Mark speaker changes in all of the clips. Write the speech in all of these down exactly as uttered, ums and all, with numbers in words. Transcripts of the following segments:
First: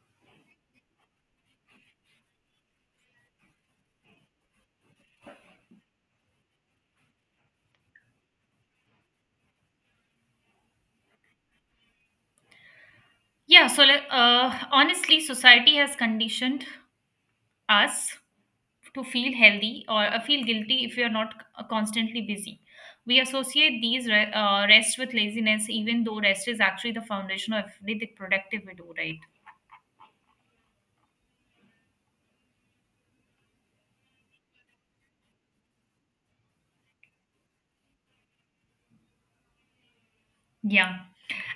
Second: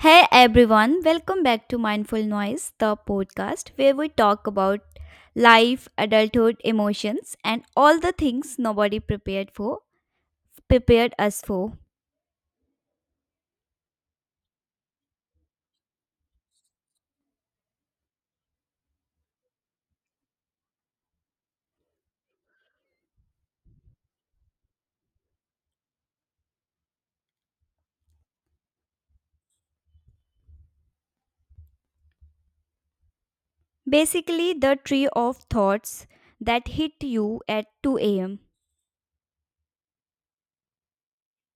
Speaker 1: Hey everyone, welcome back to Mindful Noise, the podcast where we talk about life, adulthood, emotions, and all the things nobody prepared for, prepared us for.
Speaker 2: Yeah, so like, uh, honestly, society has conditioned us to feel healthy or uh, feel guilty if we are not c- uh, constantly busy. We associate these re- uh, rest with laziness, even though rest is actually the foundation of everything productive we do, right?
Speaker 1: Basically, the tree of thoughts that hit you at two a m.
Speaker 2: Yeah,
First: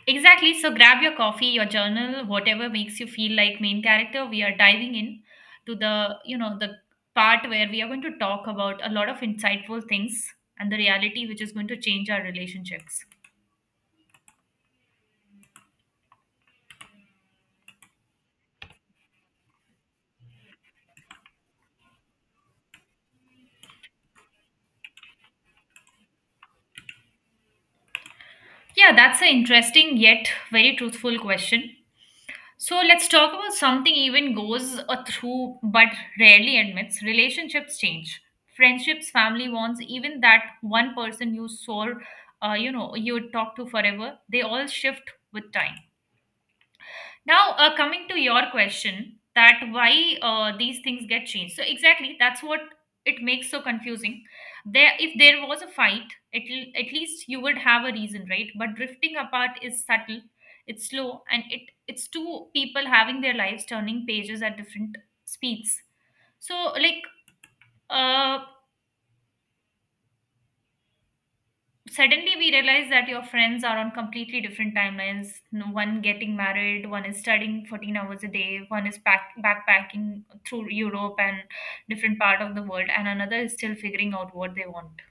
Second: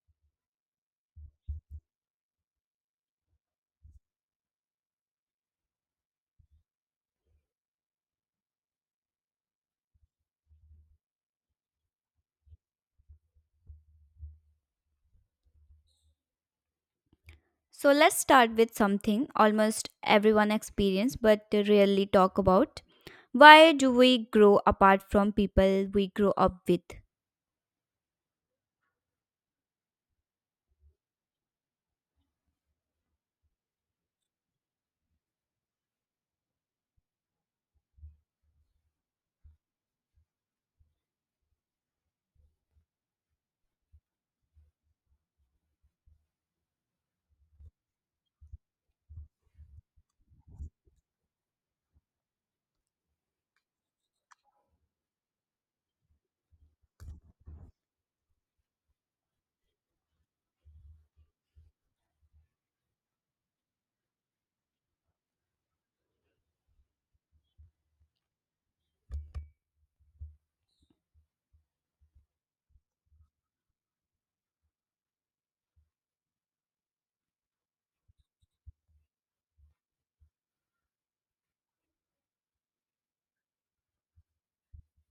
Speaker 2: exactly. So grab your coffee, your journal, whatever makes you feel like main character. We are diving in to the, you know, the part where we are going to talk about a lot of insightful things and the reality which is going to change our relationships.
Speaker 1: So let's start with something almost everyone experiences but rarely talk about. Why do we grow apart from people we grow up with?
Speaker 2: Yeah, that's an interesting yet very truthful question. So let's talk about something even goes a through but rarely admits. Relationships change. Friendships, family wants, even that one person you saw, uh, you know, you would talk to forever, they all shift with time. Now, uh, coming to your question, that why uh, these things get changed. So exactly, that's what it makes so confusing. There, if there was a fight, at l- at least you would have a reason, right? But drifting apart is subtle, it's slow, and it it's two people having their lives turning pages at different speeds. So like, uh, Suddenly we realize that your friends are on completely different timelines. No- One getting married, one is studying fourteen hours a day, one is pack- backpacking through Europe and different part of the world, and another is still figuring out what they want.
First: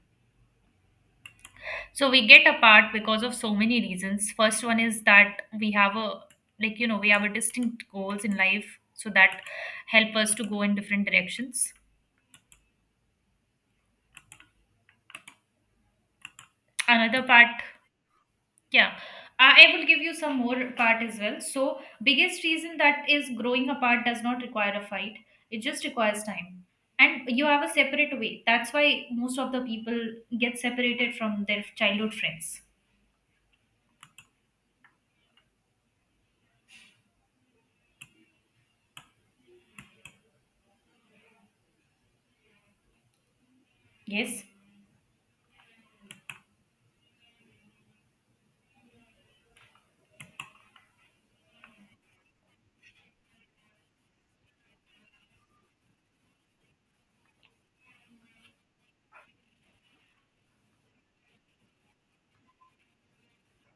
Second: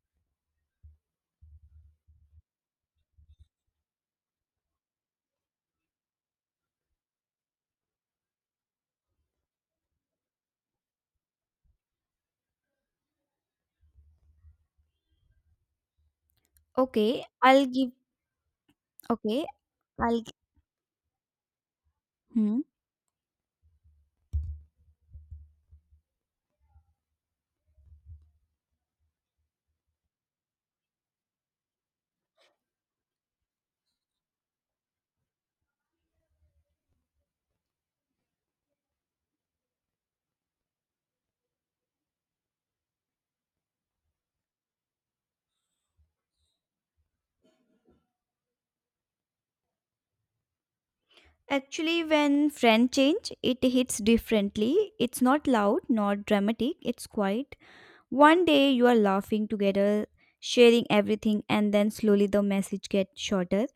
Speaker 2: So we get apart because of so many reasons. First one is that we have a, like you know we have a distinct goals in life, so that help us to go in different directions. Another
Speaker 1: Okay,
Speaker 2: part.
Speaker 1: I'll give
Speaker 2: Yeah,
Speaker 1: okay,
Speaker 2: I I will give you
Speaker 1: I'll
Speaker 2: some more part as well. So, biggest
Speaker 1: hmm.
Speaker 2: reason that is growing apart does not require a fight. It just requires time. And you have a separate way. That's why most of the people get separated from their childhood friends. Yes?
Speaker 1: Actually, when friend change, it hits differently. It's not loud, not dramatic, it's quiet. One day you are laughing together, sharing everything, and then slowly the message gets shorter.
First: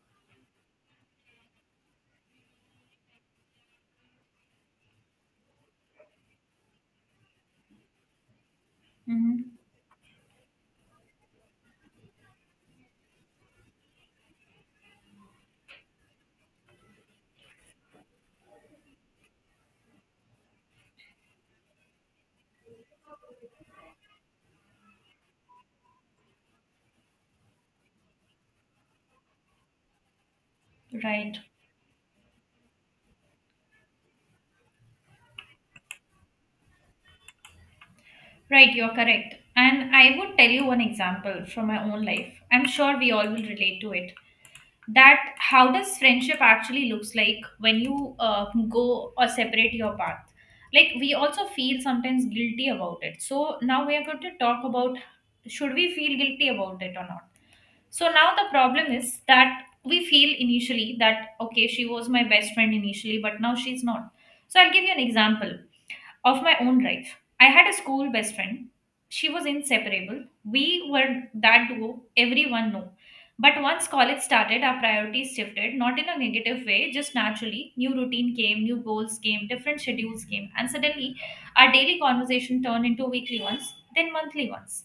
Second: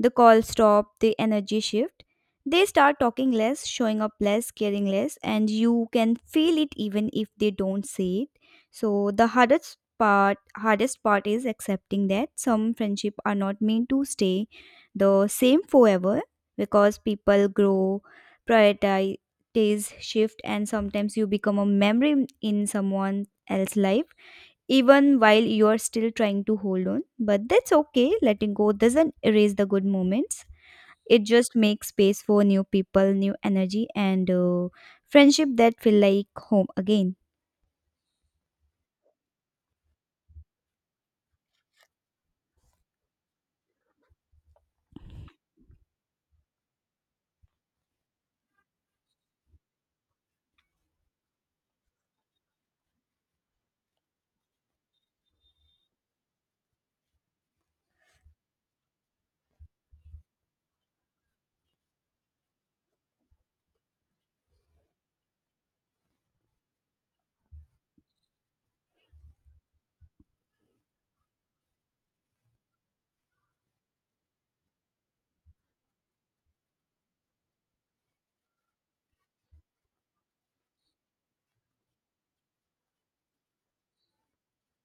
Speaker 1: The call stop, the energy shift. They start talking less, showing up less, caring less, and you can feel it even if they don't say it. So the
Speaker 2: Mm-hmm.
Speaker 1: hardest part hardest part is accepting that some friendship are not meant to stay the same forever, because people grow, prioritize shift, and sometimes you become a memory in someone else life, even while you are still trying to hold on. But that's okay. Letting go doesn't erase the good moments. It
Speaker 2: Right.
Speaker 1: just makes space for new people, new energy, and uh, friendship that feel like home again.
Speaker 2: Right, you're correct. And I would tell you one example from my own life. I'm sure we all will relate to it. That how does friendship actually looks like when you uh, go or separate your path, like we also feel sometimes guilty about it. So now we are going to talk about, should we feel guilty about it or not? So now the problem is that we feel initially that okay, she was my best friend initially, but now she's not. So I'll give you an example of my own life. I had a school best friend. She was inseparable. We were that duo everyone knew. But once college started, our priorities shifted, not in a negative way, just naturally. New routine came, new goals came, different schedules came, and suddenly our daily conversation turned into weekly ones, then monthly ones.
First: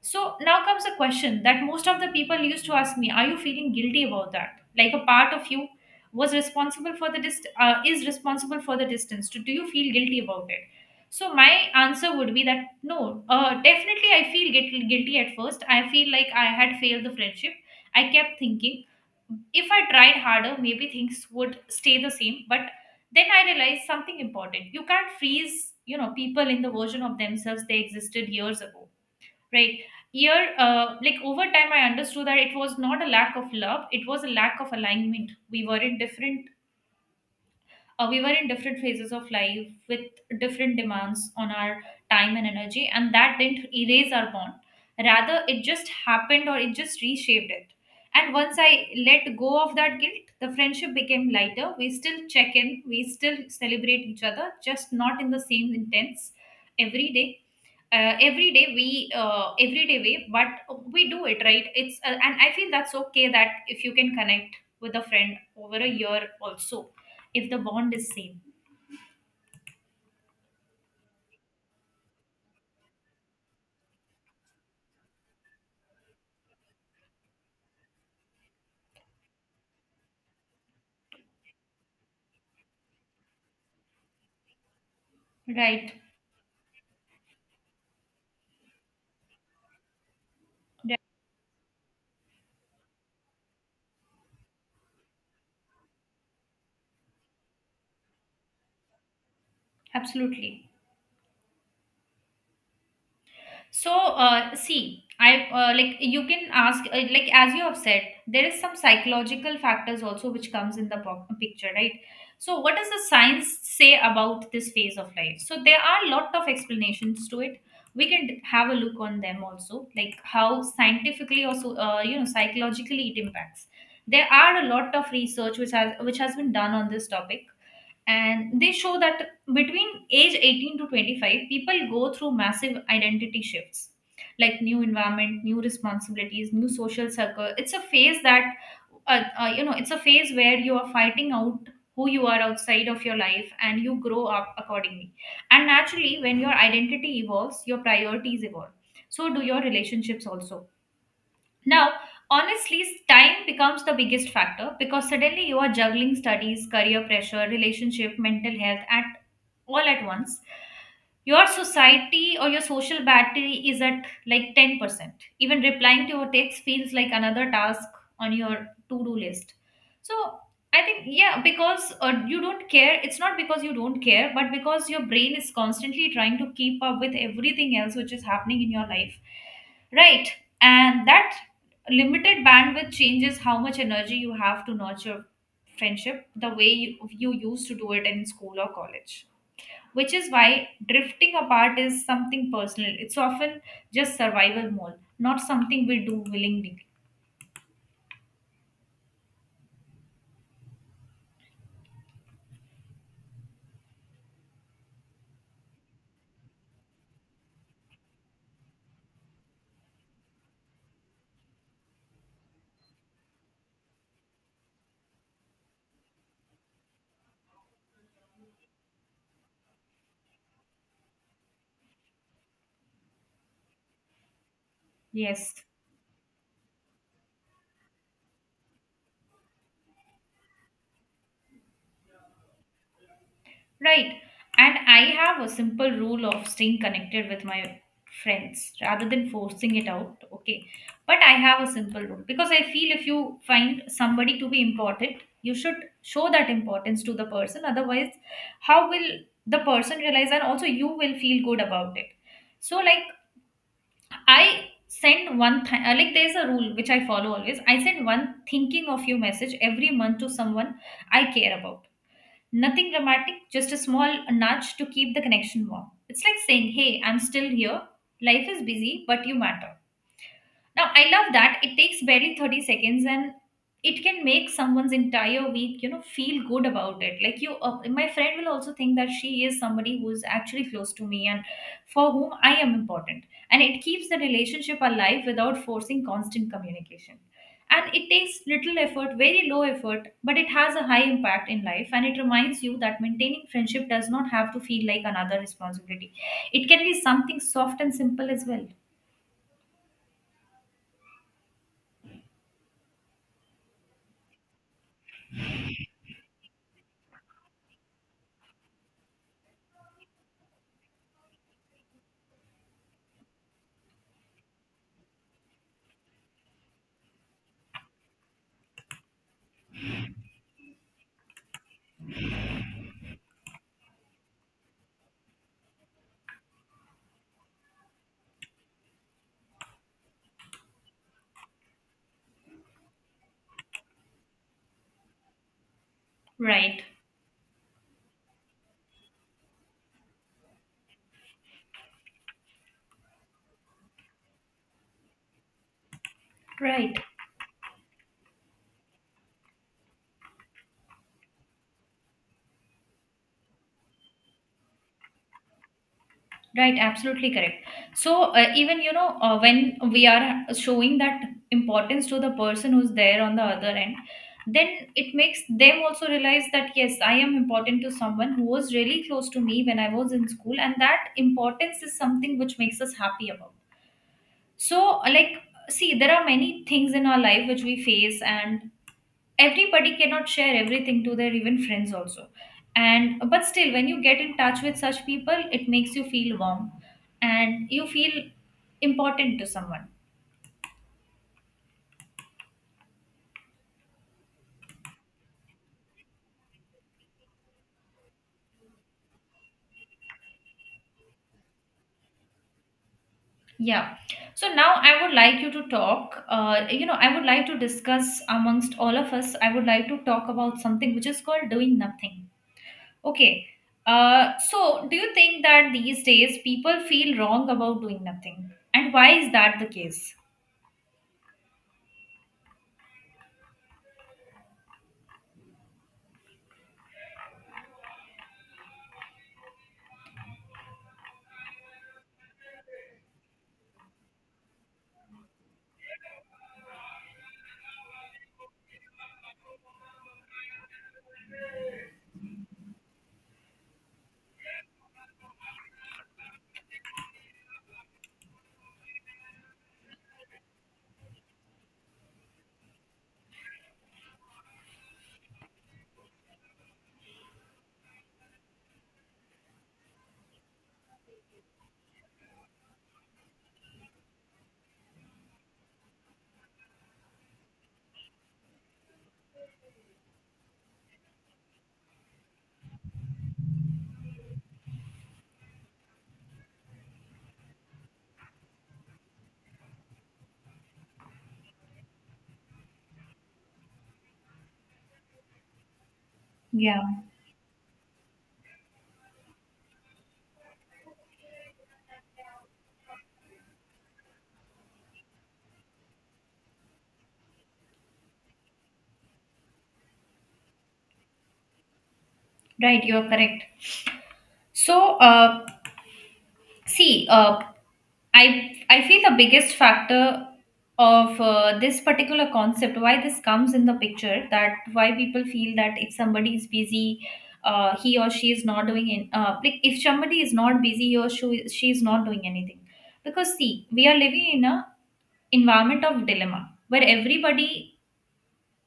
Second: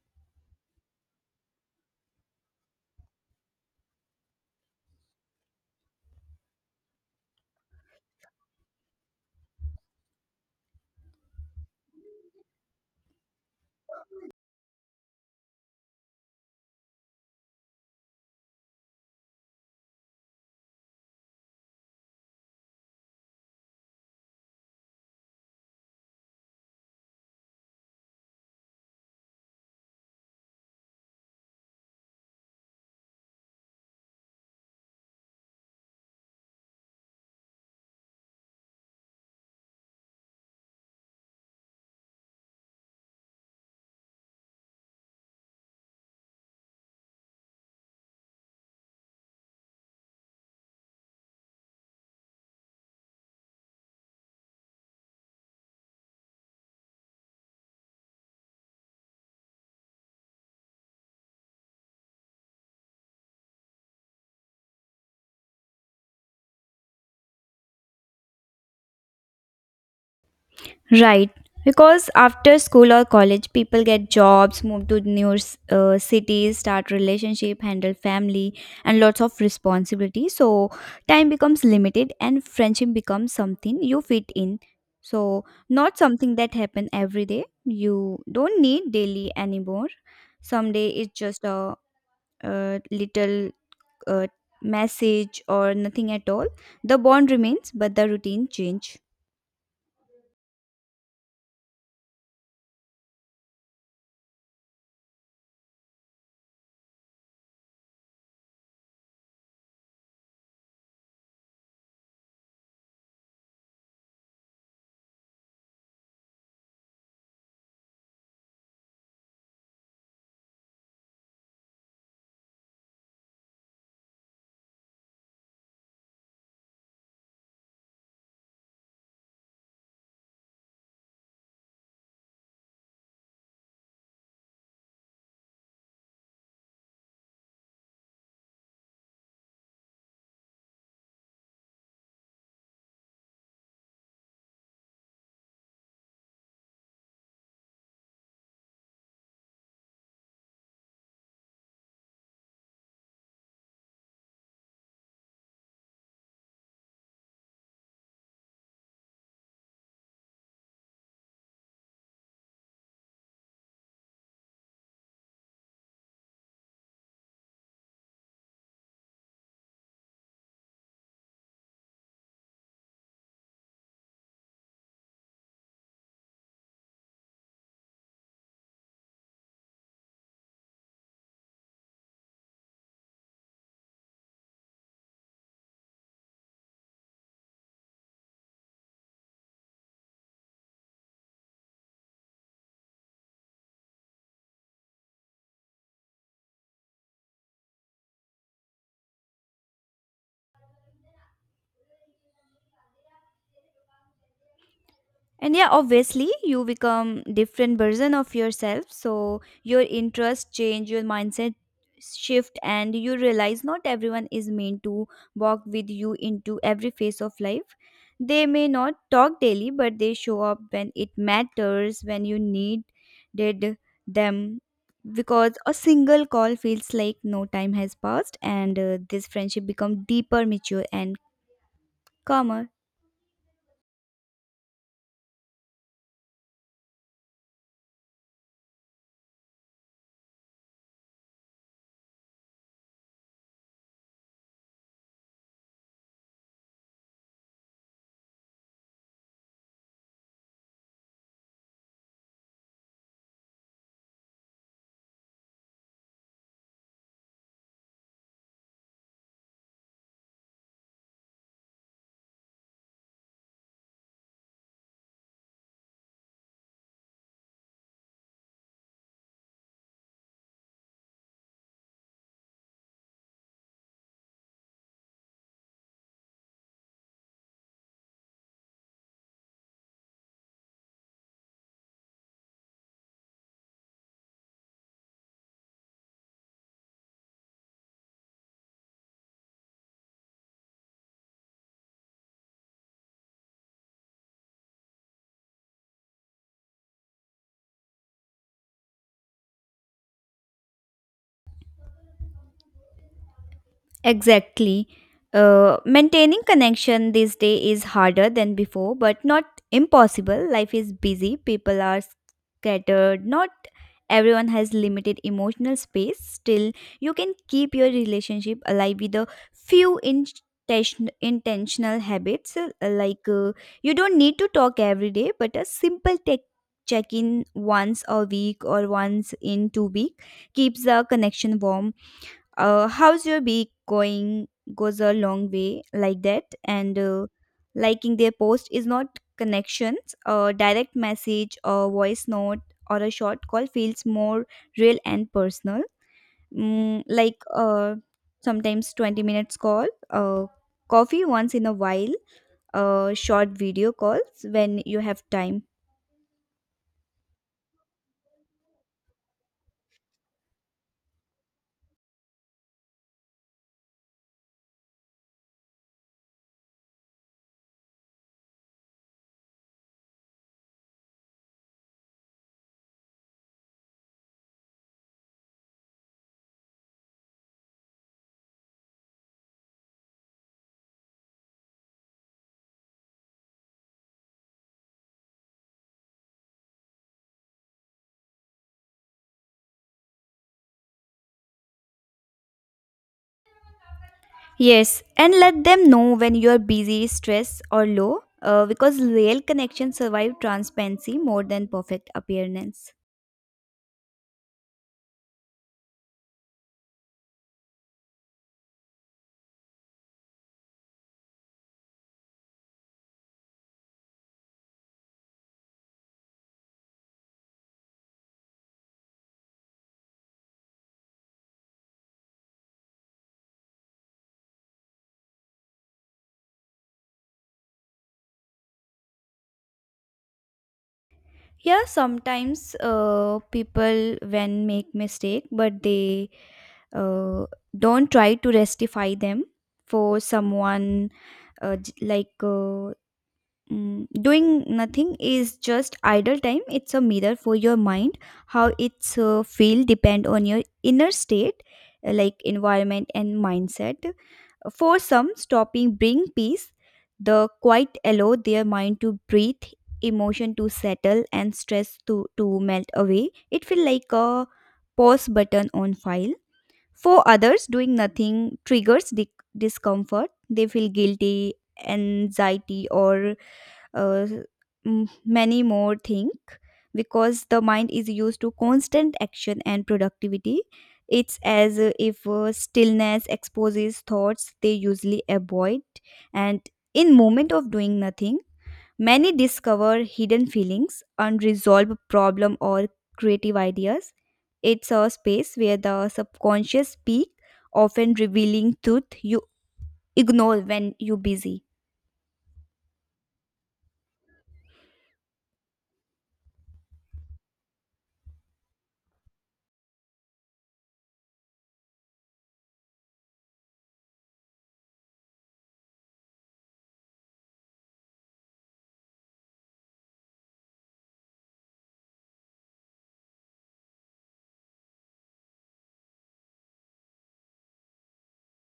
Speaker 2: So now comes a question that most of the people used to ask me: are you feeling guilty about that? Like a part of you was responsible for the dist- uh, is responsible for the distance. Do do you feel guilty about it? So my answer would be that no, uh, definitely I feel guilty, guilty at first. I feel like I had failed the friendship. I kept thinking if I tried harder, maybe things would stay the same. But then I realized something important. You can't freeze, you know, people in the version of themselves they existed years ago. Right. Here, uh, like over time, I understood that it was not a lack of love; it was a lack of alignment. We were in different, uh, we were in different phases of life with different demands on our time and energy, and that didn't erase our bond. Rather, it just happened, or it just reshaped it. And once I let go of that guilt, the friendship became lighter. We still check in, we still celebrate each other, just not in the same intense every day uh, every day we uh, every day way. But we do it, right? It's uh, and I feel that's okay, that if you can connect with a friend over a year also, if the bond is same.
Speaker 1: Right. Because after school or college, people get jobs, move to new uh, cities, start relationship, handle family, and lots of responsibility. So time becomes limited, and friendship becomes something you fit in. So
Speaker 2: Right,
Speaker 1: not something that happen every day. You don't need daily anymore. Someday
Speaker 2: right.
Speaker 1: it's just a, uh little uh, message or nothing at all. The bond remains, but the routine change.
Speaker 2: Absolutely. So, uh, see, I uh, like you can ask, uh, like as you have said, there is some psychological factors also which comes in the po- picture, right? So, what does the science say about this phase of life? So, there are lot of explanations to it. We can have a look on them also, like how scientifically or so, uh, you know, psychologically it impacts. There are a lot of research which has which has been done on this topic, and they show that between age eighteen to twenty-five people go through massive identity shifts, like new environment, new responsibilities, new social circle. It's a phase that uh, uh, you know it's a phase where you are fighting out who you are outside of your life, and you grow up accordingly. And naturally, when your identity evolves, your priorities evolve, so do your relationships also. Now, honestly, time becomes the biggest factor because suddenly you are juggling studies, career pressure, relationship, mental health at all at once. Your society or your social battery is at like ten percent. Even replying to your text feels like another task on your to-do list. So I think yeah, because uh, you don't care. It's not because you don't care, but because your brain is constantly trying to keep up with everything else which is happening in your life, right? And that limited bandwidth changes how much energy you have to nurture friendship the way you, you used to do it in school or college, which is why drifting apart is something personal. It's often just survival mode, not something we do willingly.
Speaker 1: And yeah, obviously you become different version of yourself. So your interests change, your mindset shift, and you realize not everyone is meant to walk with you into every phase of life. They may not talk daily, but they show up when it matters, when you needed them. Because
Speaker 2: Yes.
Speaker 1: a single call feels like no time has passed, and uh, this friendship become deeper, mature, and calmer.
Speaker 2: Right. And I have a simple rule of staying connected with my friends rather than forcing it out. Okay. But I have a simple rule because I feel if you find somebody to be important, you should show that importance to the person. Otherwise, how will the person realize, and also you will feel good about it? So, like, I send one, th- uh, like, there's a rule which I follow always. I send one thinking of you message every month to someone I care about. Nothing dramatic, just a small nudge to keep the connection warm. It's like saying, Hey, I'm still here. Life is busy, but you matter. Now, I love that. It takes barely thirty seconds and it can make someone's entire week, you know, feel good about it. Like you, uh, my friend will also think that she is somebody who is actually close to me and for whom I am important. And it keeps the relationship alive without forcing constant communication. And it takes little effort, very low effort, but it has a high impact in life. And it reminds you that maintaining friendship does not have to feel like another responsibility. It can be something soft and simple as well.
Speaker 1: Exactly. Uh, maintaining connection these days is harder than before, but not impossible. Life is busy, people are scattered, not everyone has limited emotional space. Still, you can keep your relationship alive with a few intention- intentional habits. uh, Like, uh, you don't need to talk every day, but a simple tech check in once a week or once in two week keeps the connection warm. Uh, how's your week going goes a long way like that.
Speaker 2: Right.
Speaker 1: And uh, liking their post is not connections. A direct message, a voice note, or a short call feels more real and personal.
Speaker 2: Right.
Speaker 1: mm, like uh, Sometimes twenty minutes call, uh, coffee once in a while, uh, short video calls when you have time.
Speaker 2: Right, absolutely correct. So, uh, even you know, uh, when we are showing that importance to the person who's there on the other end, then it makes them also realize that yes, I am important to someone who was really close to me when I was in school, and that importance is something which makes us happy about. So, uh, like, see, there are many things in our life which we face, and everybody cannot share everything to their even friends also, and but still when you get in touch with such people, it makes you feel warm and you feel important to someone.
Speaker 1: Yes, and let them know when you are busy, stressed, or low, uh, because real connections survive transparency more than perfect appearance.
Speaker 2: Yeah, so now I would like you to talk, uh, you know I would like to discuss amongst all of us, I would like to talk about something which is called doing nothing. Okay. Uh, so do you think that these days people feel wrong about doing nothing, and why is that the case?
Speaker 1: Yeah, sometimes uh, people when make mistake, but they uh, don't try to rectify them for someone uh, j- like uh, Mm, doing nothing is just idle time. It's a mirror for your mind, how it's uh, feel depend on your inner state, uh, like environment and mindset. For some, stopping bring peace. The quiet allow their mind to breathe, emotion to settle, and stress to to melt away. It feel like a pause button on file. For others, doing nothing triggers di- discomfort. They feel guilty, anxiety, or uh, m- many more think, because the mind is used to constant action and productivity. It's as if uh, stillness exposes thoughts they usually avoid. And
Speaker 2: Yeah,
Speaker 1: in moment of doing nothing, many discover hidden feelings, unresolved problem, or creative ideas. It's a space where the subconscious speak, often revealing truth you ignore when you busy.
Speaker 2: right, you're correct. So, uh, see, uh, I I feel the biggest factor of uh, this particular concept, why this comes in the picture, that why people feel that if somebody is busy, uh, he or she is not doing in, uh, like if somebody is not busy, he or she, she is not doing anything. Because see, we are living in a environment of dilemma where everybody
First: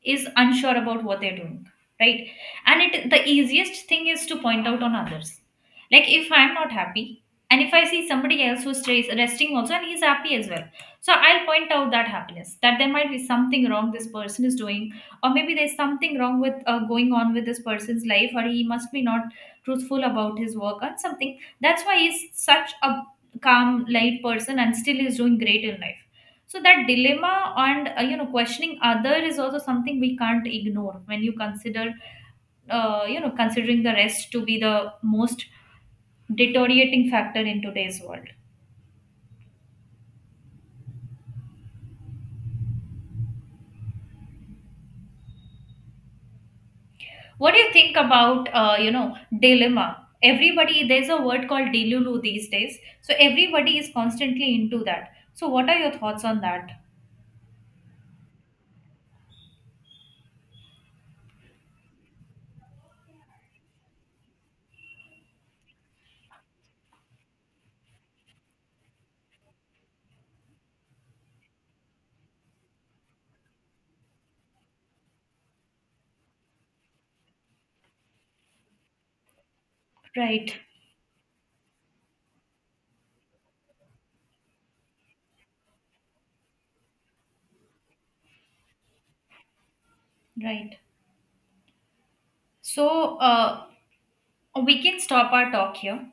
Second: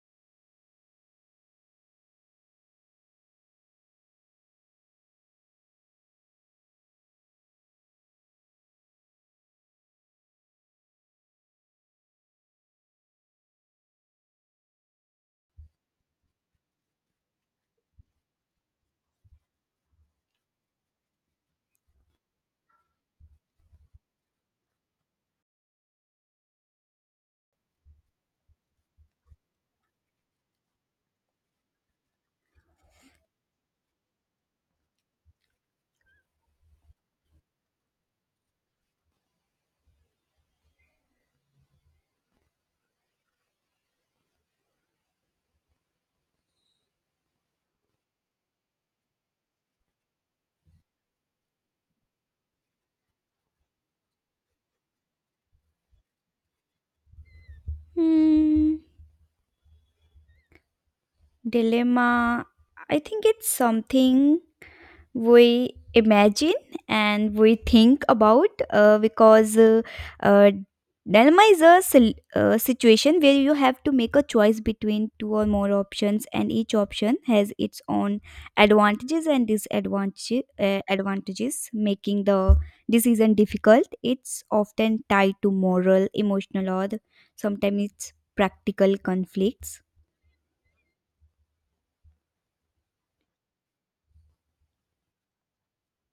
Speaker 2: is unsure about what they're doing, right? And it the easiest thing is to point out on others. Like if I'm not happy and if I see somebody else who's stays resting also and he's happy as well, so I'll point out that happiness, that there might be something wrong this person is doing, or maybe there's something wrong with uh, going on with this person's life, or he must be not truthful about his work or something. That's why he's such a calm light person and still is doing great in life. So that dilemma and uh, you know questioning other is also something we can't ignore when you consider, uh, you know considering the rest to be the most deteriorating factor in today's world. What do you think about, uh, you know dilemma, everybody, there's a word called delulu these days, so everybody is constantly into that. So what are your thoughts on that?
Speaker 1: Hmm. Dilemma, I think it's something we imagine and we think about, uh, because uh, uh, dilemma is a sil- uh, situation where you have to make a choice between two or more options, and each option has its own advantages and disadvantages,
Speaker 2: Right,
Speaker 1: uh, advantages, making the decision difficult. It's often tied to moral, emotional, or sometimes it's practical conflicts.
Speaker 2: right. So uh, we can stop our talk here.